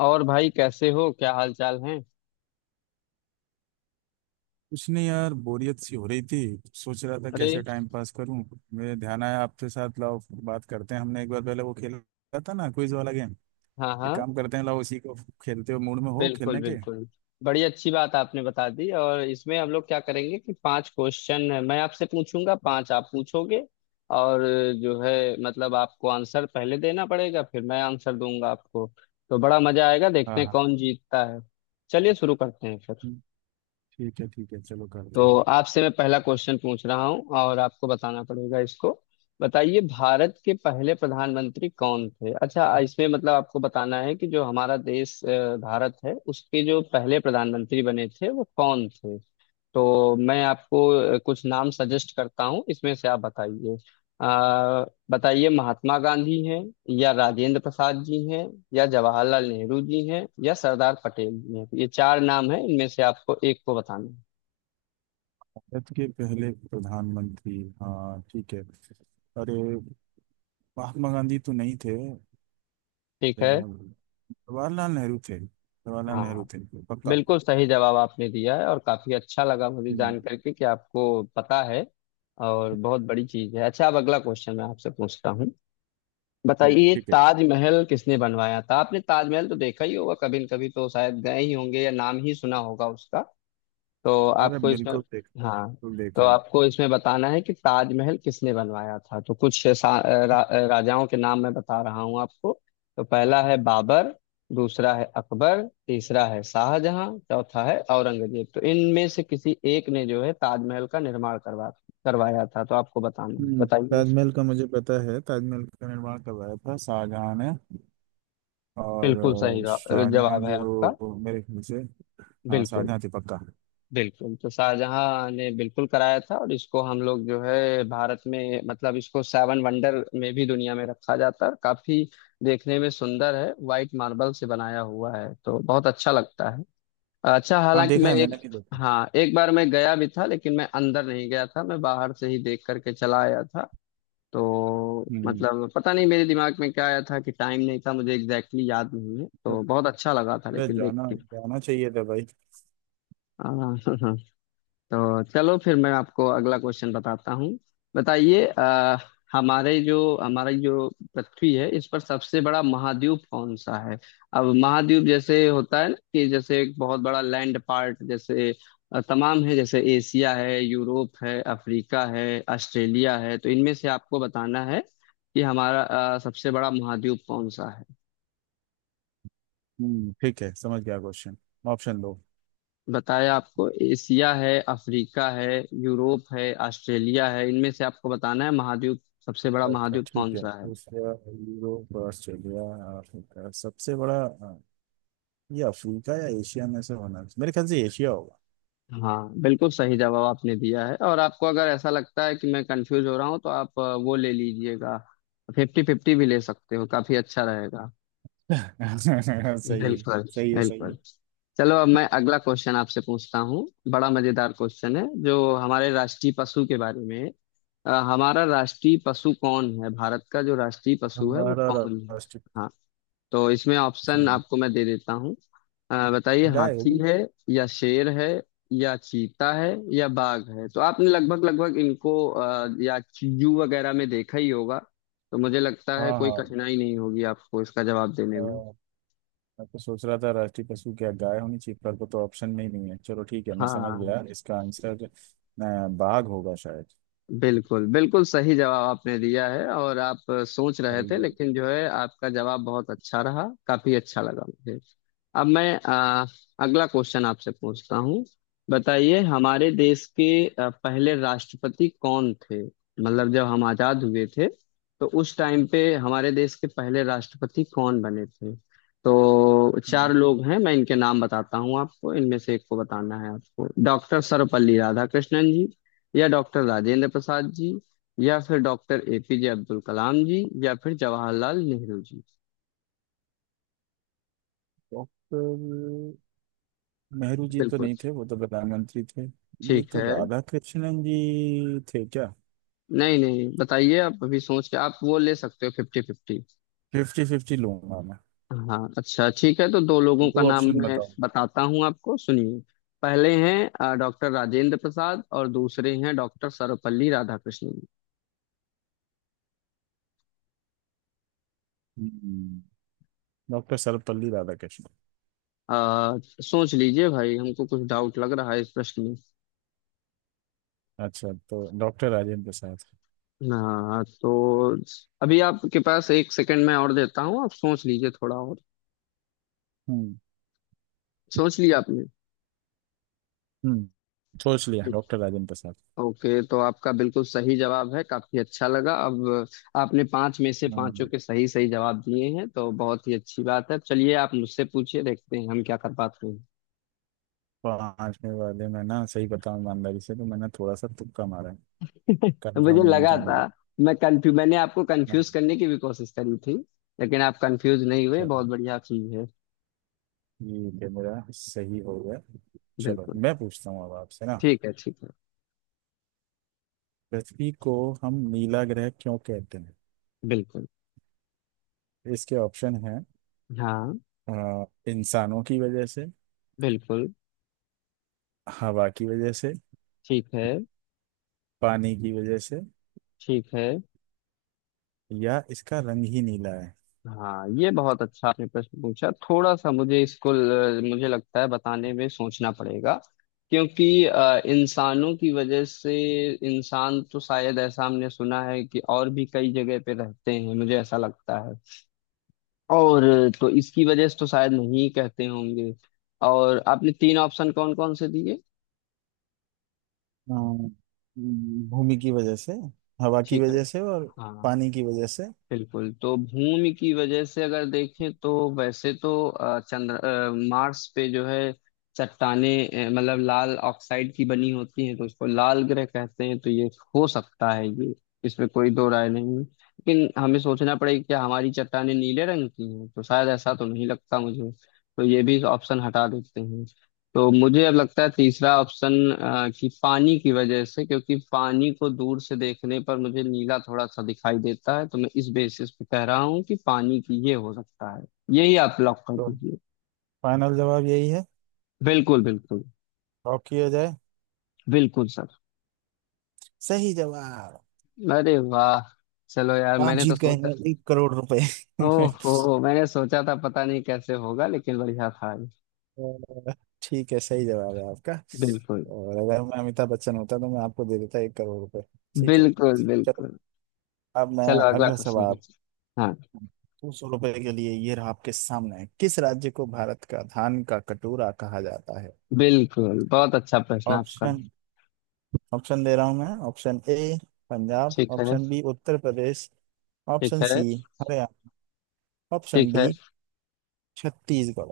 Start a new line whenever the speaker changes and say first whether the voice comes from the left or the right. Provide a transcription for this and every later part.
left: और भाई, कैसे हो? क्या हाल चाल है?
right: कुछ नहीं यार, बोरियत सी हो रही थी। सोच रहा था कैसे
left: अरे।
right: टाइम पास करूं। मेरे ध्यान आया आपके साथ लाओ बात करते हैं। हमने एक बार पहले वो खेला था ना, क्विज वाला गेम।
left: हाँ
right: एक
left: हाँ।
right: काम करते हैं, लाओ उसी को खेलते हो, मूड में हो
left: बिल्कुल
right: खेलने के?
left: बिल्कुल। बड़ी अच्छी बात आपने बता दी। और इसमें हम लोग क्या करेंगे कि पांच क्वेश्चन है, मैं आपसे पूछूंगा, पांच आप पूछोगे। और जो है, मतलब आपको आंसर पहले देना पड़ेगा, फिर मैं आंसर दूंगा आपको। तो बड़ा मजा आएगा, देखते
right: हाँ
left: हैं
right: हाँ,
left: कौन जीतता है। चलिए शुरू करते हैं फिर।
right: ठीक है ठीक है, चलो करते
left: तो
right: हैं।
left: आपसे मैं पहला क्वेश्चन पूछ रहा हूँ, और आपको बताना पड़ेगा इसको। बताइए, भारत के पहले प्रधानमंत्री कौन थे? अच्छा, इसमें मतलब आपको बताना है कि जो हमारा देश भारत है, उसके जो पहले प्रधानमंत्री बने थे, वो कौन थे। तो मैं आपको कुछ नाम सजेस्ट करता हूँ, इसमें से आप बताइए। अ, बताइए, महात्मा गांधी हैं, या राजेंद्र प्रसाद जी हैं, या जवाहरलाल नेहरू जी हैं, या सरदार पटेल जी हैं। ये चार नाम हैं, इनमें से आपको एक को बताना है।
right: भारत के पहले प्रधानमंत्री, हाँ ठीक है। अरे, महात्मा गांधी तो नहीं थे।
left: ठीक है।
right: जवाहर- जवाहरलाल नेहरू थे। जवाहरलाल नेहरू
left: हाँ।
right: थे। पक्का।
left: बिल्कुल सही जवाब आपने दिया है, और काफी अच्छा लगा मुझे
right: हम्म,
left: जान करके कि आपको पता है। और बहुत बड़ी चीज है। अच्छा, अब अगला क्वेश्चन मैं आपसे पूछता हूँ। बताइए,
right: ठीक है
left: ताजमहल किसने बनवाया था? आपने ताजमहल तो देखा ही होगा कभी न कभी, तो शायद गए ही होंगे या नाम ही सुना होगा उसका। तो
right: अरे
left: आपको इसमें।
right: बिल्कुल देख
left: हाँ।
right: बिल्कुल
left: तो
right: देखा है।
left: आपको इसमें बताना है कि ताजमहल किसने बनवाया था। तो कुछ रा, राजाओं के नाम मैं बता रहा हूँ आपको। तो पहला है बाबर, दूसरा है अकबर, तीसरा है शाहजहां, चौथा है औरंगजेब। तो इनमें से किसी एक ने जो है ताजमहल का निर्माण करवाया था। तो आपको बताना है,
right: हम्म,
left: बताइए।
right: ताजमहल का मुझे पता है। ताजमहल का निर्माण करवाया था शाहजहां ने। और
left: बिल्कुल सही
right: शाहजहां
left: जवाब है आपका।
right: जो मेरे ख्याल से, हाँ
left: बिल्कुल
right: शाहजहां थे पक्का।
left: बिल्कुल। तो शाहजहां ने बिल्कुल कराया था, और इसको हम लोग जो है भारत में, मतलब इसको सेवन वंडर में भी दुनिया में रखा जाता है, और काफी देखने में सुंदर है, वाइट मार्बल से बनाया हुआ है, तो बहुत अच्छा लगता है। अच्छा,
right: हाँ
left: हालांकि
right: देखा
left: मैं
right: है, मैंने
left: एक।
right: भी देखा।
left: हाँ, एक बार मैं गया भी था, लेकिन मैं अंदर नहीं गया था, मैं बाहर से ही देख करके चला आया था। तो
right: हम्म
left: मतलब पता नहीं मेरे दिमाग में क्या आया था कि टाइम नहीं था, मुझे एग्जैक्टली exactly याद नहीं है। तो बहुत अच्छा लगा था
right: अरे,
left: लेकिन देख
right: जाना
left: के।
right: जाना चाहिए था भाई।
left: हाँ। तो चलो, फिर मैं आपको अगला क्वेश्चन बताता हूँ। बताइए, हमारे जो हमारी जो पृथ्वी है, इस पर सबसे बड़ा महाद्वीप कौन सा है? अब महाद्वीप जैसे होता है ना, कि जैसे एक बहुत बड़ा लैंड पार्ट, जैसे तमाम है, जैसे एशिया है, यूरोप है, अफ्रीका है, ऑस्ट्रेलिया है। तो इनमें से आपको बताना है कि हमारा सबसे बड़ा महाद्वीप कौन सा है।
right: हम्म, ठीक है, समझ गया क्वेश्चन। ऑप्शन दो।
left: बताया आपको, एशिया है, अफ्रीका है, यूरोप है, ऑस्ट्रेलिया है, इनमें से आपको बताना है महाद्वीप, सबसे बड़ा
right: अच्छा अच्छा,
left: महाद्वीप
right: ठीक
left: कौन
right: है।
left: सा है।
right: एशिया, यूरोप, ऑस्ट्रेलिया, अफ्रीका, सबसे बड़ा ये अफ्रीका या एशिया में से होना चाहिए। मेरे ख्याल से एशिया होगा।
left: हाँ, बिल्कुल सही जवाब आपने दिया है। और आपको अगर ऐसा लगता है कि मैं कंफ्यूज हो रहा हूँ, तो आप वो ले लीजिएगा। फिफ्टी फिफ्टी भी ले सकते हो, काफी अच्छा रहेगा।
right: सही है।
left: बिल्कुल
right: सही है सही है।
left: बिल्कुल। चलो, अब मैं अगला क्वेश्चन आपसे पूछता हूँ। बड़ा मजेदार क्वेश्चन है, जो हमारे राष्ट्रीय पशु के बारे में है। हमारा राष्ट्रीय पशु कौन है? भारत का जो राष्ट्रीय पशु है, वो
right: हमारा
left: कौन है?
right: राष्ट्र,
left: हाँ। तो इसमें ऑप्शन आपको मैं दे देता हूँ। बताइए,
right: गाय
left: हाथी
right: होगी।
left: है, या शेर है, या चीता है, या बाघ है। तो आपने लगभग लगभग इनको या जू वगैरह में देखा ही होगा, तो मुझे लगता है
right: हाँ
left: कोई
right: हाँ,
left: कठिनाई नहीं होगी आपको इसका जवाब
right: अ,
left: देने में।
right: मैं तो सोच रहा था राष्ट्रीय पशु क्या गाय होनी चाहिए, पर वो तो ऑप्शन में ही नहीं है। चलो ठीक है, मैं समझ
left: हाँ।
right: गया इसका आंसर बाघ होगा शायद।
left: बिल्कुल बिल्कुल सही जवाब आपने दिया है, और आप सोच रहे थे,
right: टाइगर।
left: लेकिन जो है आपका जवाब बहुत अच्छा रहा, काफी अच्छा लगा मुझे। अब मैं अगला क्वेश्चन आपसे पूछता हूँ। बताइए, हमारे देश के पहले राष्ट्रपति कौन थे? मतलब जब हम आजाद हुए थे, तो उस टाइम पे हमारे देश के पहले राष्ट्रपति कौन बने थे। तो चार लोग हैं, मैं इनके नाम बताता हूँ आपको, इनमें से एक को बताना है आपको। डॉक्टर सर्वपल्ली राधाकृष्णन जी, या डॉक्टर राजेंद्र प्रसाद जी, या फिर डॉक्टर एपीजे अब्दुल कलाम जी, या फिर जवाहरलाल नेहरू जी।
right: डॉक्टर, नेहरू जी तो
left: बिल्कुल।
right: नहीं थे, वो तो प्रधानमंत्री थे। ये
left: ठीक
right: तो
left: है।
right: राधा कृष्णन जी थे क्या?
left: नहीं नहीं, बताइए आप। अभी सोच के, आप वो ले सकते हो, फिफ्टी फिफ्टी।
right: फिफ्टी फिफ्टी लूंगा मैं।
left: हाँ। अच्छा ठीक है, तो दो लोगों का
right: दो
left: नाम
right: ऑप्शन
left: मैं
right: बताओ।
left: बताता हूँ आपको, सुनिए। पहले हैं डॉक्टर राजेंद्र प्रसाद, और दूसरे हैं डॉक्टर सर्वपल्ली राधाकृष्णन।
right: डॉक्टर सर्वपल्ली राधाकृष्णन।
left: अ, सोच लीजिए भाई, हमको कुछ डाउट लग रहा है इस प्रश्न।
right: अच्छा, तो डॉक्टर राजेंद्र प्रसाद।
left: हाँ, तो अभी आपके पास एक सेकंड मैं और देता हूँ, आप सोच लीजिए थोड़ा और।
right: हम्म।
left: सोच लिया आपने?
right: हम्म, सोच लिया डॉक्टर राजेंद्र
left: ओके, तो आपका बिल्कुल सही जवाब है, काफी अच्छा लगा। अब आपने पांच में से
right: प्रसाद।
left: पांचों के सही सही जवाब दिए हैं, तो बहुत ही अच्छी बात है। चलिए, आप मुझसे पूछिए, देखते हैं हम क्या कर पाते हैं।
right: पांचवे वाले में ना, सही बताऊं ईमानदारी से तो मैंने थोड़ा सा तुक्का मारा है।
left: तो
right: कंफर्म
left: मुझे
right: नहीं
left: लगा
right: था
left: था,
right: मुझे।
left: मैं कंफ्यू मैंने आपको
right: ना।
left: कंफ्यूज करने की भी कोशिश करी थी, लेकिन आप कंफ्यूज नहीं हुए,
right: चलो,
left: बहुत बढ़िया चीज है।
right: ठीक है, मेरा सही हो गया। चलो
left: बिल्कुल।
right: मैं पूछता हूँ अब आपसे ना।
left: ठीक है ठीक है।
right: पृथ्वी को हम नीला ग्रह क्यों कहते हैं?
left: बिल्कुल।
right: इसके ऑप्शन हैं,
left: हाँ
right: अ, इंसानों की वजह से,
left: बिल्कुल।
right: हवा की वजह से,
left: ठीक है
right: पानी की वजह से,
left: ठीक है।
right: या इसका रंग ही नीला है।
left: हाँ, ये बहुत अच्छा आपने प्रश्न पूछा, थोड़ा सा मुझे इसको मुझे लगता है बताने में सोचना पड़ेगा। क्योंकि इंसानों की वजह से, इंसान तो शायद ऐसा हमने सुना है कि और भी कई जगह पे रहते हैं, मुझे ऐसा लगता है, और तो इसकी वजह से तो शायद नहीं कहते होंगे। और आपने तीन ऑप्शन कौन कौन से दिए?
right: अ, भूमि की वजह से, हवा की
left: ठीक है।
right: वजह से, और
left: हाँ
right: पानी की वजह से।
left: बिल्कुल। तो भूमि की वजह से अगर देखें, तो वैसे तो चंद्र मार्स पे जो है चट्टाने, मतलब लाल ऑक्साइड की बनी होती हैं, तो उसको लाल ग्रह कहते हैं। तो ये हो सकता है। ये इसमें कोई दो राय नहीं है। लेकिन हमें सोचना पड़ेगा, क्या हमारी चट्टाने नीले रंग की हैं? तो शायद ऐसा तो नहीं लगता मुझे। तो ये भी ऑप्शन हटा देते हैं। तो मुझे अब लगता है तीसरा ऑप्शन, कि पानी की वजह से। क्योंकि पानी को दूर से देखने पर मुझे नीला थोड़ा सा दिखाई देता है, तो मैं इस बेसिस पे कह रहा हूँ कि पानी की, ये हो सकता है। यही आप लॉक कर
right: तो
left: दीजिए।
right: फाइनल जवाब यही है?
left: बिल्कुल बिल्कुल।
right: लॉक किया जाए?
left: बिल्कुल सर।
right: सही जवाब।
left: अरे वाह! चलो यार,
right: आप
left: मैंने तो
right: जीत गए
left: सोचा,
right: हैं 1 करोड़ रुपए।
left: ओहो, मैंने सोचा था पता नहीं कैसे होगा, लेकिन बढ़िया था ये।
right: अ, ठीक है, सही जवाब है आपका।
left: बिल्कुल
right: और अगर मैं अमिताभ बच्चन होता तो मैं आपको दे देता 1 करोड़ रुपए। ठीक है।
left: बिल्कुल
right: चलो,
left: बिल्कुल।
right: अब मैं
left: चलो, अगला
right: अगला
left: क्वेश्चन
right: सवाल।
left: कीजिए। हाँ
right: 200 रुपए के लिए ये रहा आपके सामने, किस राज्य को भारत का धान का कटोरा कहा जाता है?
left: बिल्कुल, बहुत अच्छा प्रश्न आपका।
right: ऑप्शन ऑप्शन दे रहा हूं मैं। ऑप्शन ए पंजाब,
left: ठीक है
right: ऑप्शन बी उत्तर प्रदेश,
left: ठीक
right: ऑप्शन सी
left: है
right: हरियाणा, ऑप्शन
left: ठीक
right: डी
left: है।
right: छत्तीसगढ़।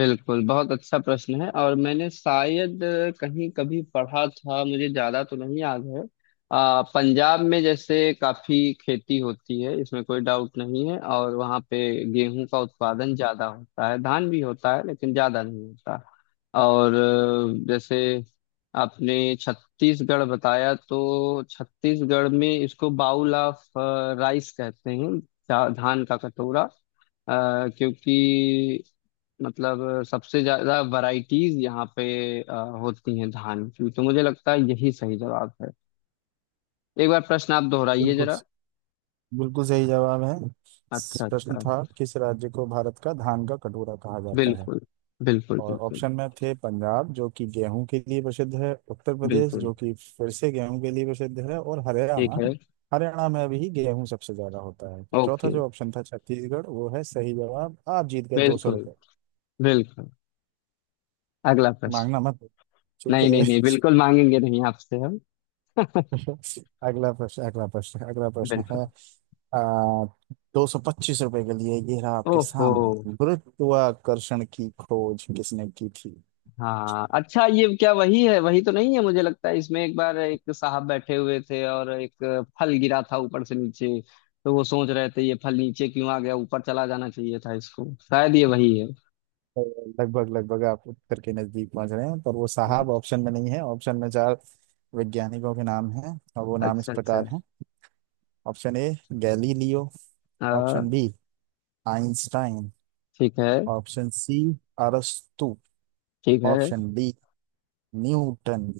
left: बिल्कुल, बहुत अच्छा प्रश्न है, और मैंने शायद कहीं कभी पढ़ा था, मुझे ज्यादा तो नहीं याद है। पंजाब में जैसे काफी खेती होती है, इसमें कोई डाउट नहीं है, और वहाँ पे गेहूं का उत्पादन ज्यादा होता है, धान भी होता है लेकिन ज्यादा नहीं होता। और जैसे आपने छत्तीसगढ़ बताया, तो छत्तीसगढ़ में इसको बाउल ऑफ राइस कहते हैं, धान का कटोरा। क्योंकि मतलब सबसे ज्यादा वैरायटीज यहाँ पे अ, होती हैं धान की, तो मुझे लगता है यही सही जवाब है। एक बार प्रश्न आप दोहराइए
right: बिल्कुल,
left: जरा।
right: बिल्कुल सही जवाब है।
left: अच्छा
right: प्रश्न
left: अच्छा।
right: था, किस राज्य को भारत का धान का कटोरा कहा जाता है?
left: बिल्कुल बिल्कुल।
right: और
left: बिल्कुल
right: ऑप्शन में थे पंजाब, जो कि गेहूं के लिए प्रसिद्ध है, उत्तर प्रदेश,
left: बिल्कुल।
right: जो कि फिर से गेहूं के लिए प्रसिद्ध है, और
left: ठीक
right: हरियाणा।
left: है।
right: हरियाणा में अभी गेहूं सबसे ज्यादा होता है। तो चौथा
left: ओके।
right: जो ऑप्शन था, छत्तीसगढ़, वो है सही जवाब। आप जीत गए दो सौ
left: बिल्कुल
right: रुपये
left: बिल्कुल। अगला
right: मांगना
left: प्रश्न।
right: मत, ठीक
left: नहीं
right: है।
left: नहीं नहीं, बिल्कुल मांगेंगे नहीं आपसे हम।
right: अगला प्रश्न, अगला प्रश्न, अगला प्रश्न
left: बिल्कुल।
right: है। 225 रुपए के लिए ये रहा आपके
left: ओहो।
right: सामने, गुरुत्वाकर्षण की खोज किसने की थी?
left: हाँ अच्छा, ये क्या वही है? वही तो नहीं है? मुझे लगता है इसमें एक बार एक साहब बैठे हुए थे, और एक फल गिरा था ऊपर से नीचे, तो वो सोच रहे थे ये फल नीचे क्यों आ गया, ऊपर चला जाना चाहिए था इसको, शायद ये वही है।
right: तो लगभग लगभग आप उत्तर के नजदीक पहुंच रहे हैं, पर वो साहब ऑप्शन में नहीं है। ऑप्शन में चार वैज्ञानिकों के नाम हैं और वो नाम इस
left: अच्छा अच्छा।
right: प्रकार हैं। ऑप्शन ए गैलीलियो, ऑप्शन
left: हाँ।
right: बी आइंस्टाइन,
left: ठीक है
right: ऑप्शन सी अरस्तु,
left: ठीक है।
right: Option D Newton.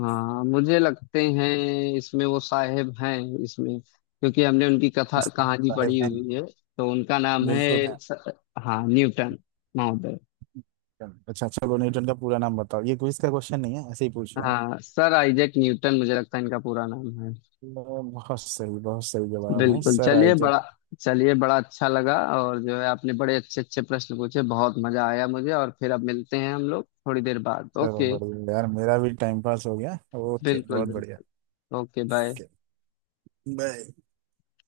left: हाँ, मुझे लगते हैं इसमें वो साहेब हैं इसमें, क्योंकि हमने उनकी कथा
right: इसमें
left: कहानी
right: साहब
left: पढ़ी
right: हैं।
left: हुई है। तो उनका नाम
right: बिल्कुल
left: है
right: है।
left: हाँ, न्यूटन महोदय।
right: अच्छा, चलो न्यूटन का पूरा नाम बताओ। ये क्विज का क्वेश्चन नहीं है, ऐसे ही पूछ रहा हूँ।
left: हाँ, सर आइजैक न्यूटन, मुझे लगता है इनका पूरा नाम है।
right: बहुत सही, बहुत सही जवाब है,
left: बिल्कुल।
right: Sir Isaac.
left: चलिए बड़ा अच्छा लगा। और जो है, आपने बड़े अच्छे अच्छे प्रश्न पूछे, बहुत मजा आया मुझे। और फिर अब मिलते हैं हम लोग थोड़ी देर बाद,
right: चलो
left: ओके।
right: बढ़िया यार, मेरा भी टाइम पास हो गया। ओके,
left: बिल्कुल
right: बहुत बढ़िया।
left: बिल्कुल। Okay, bye.
right: Okay bye.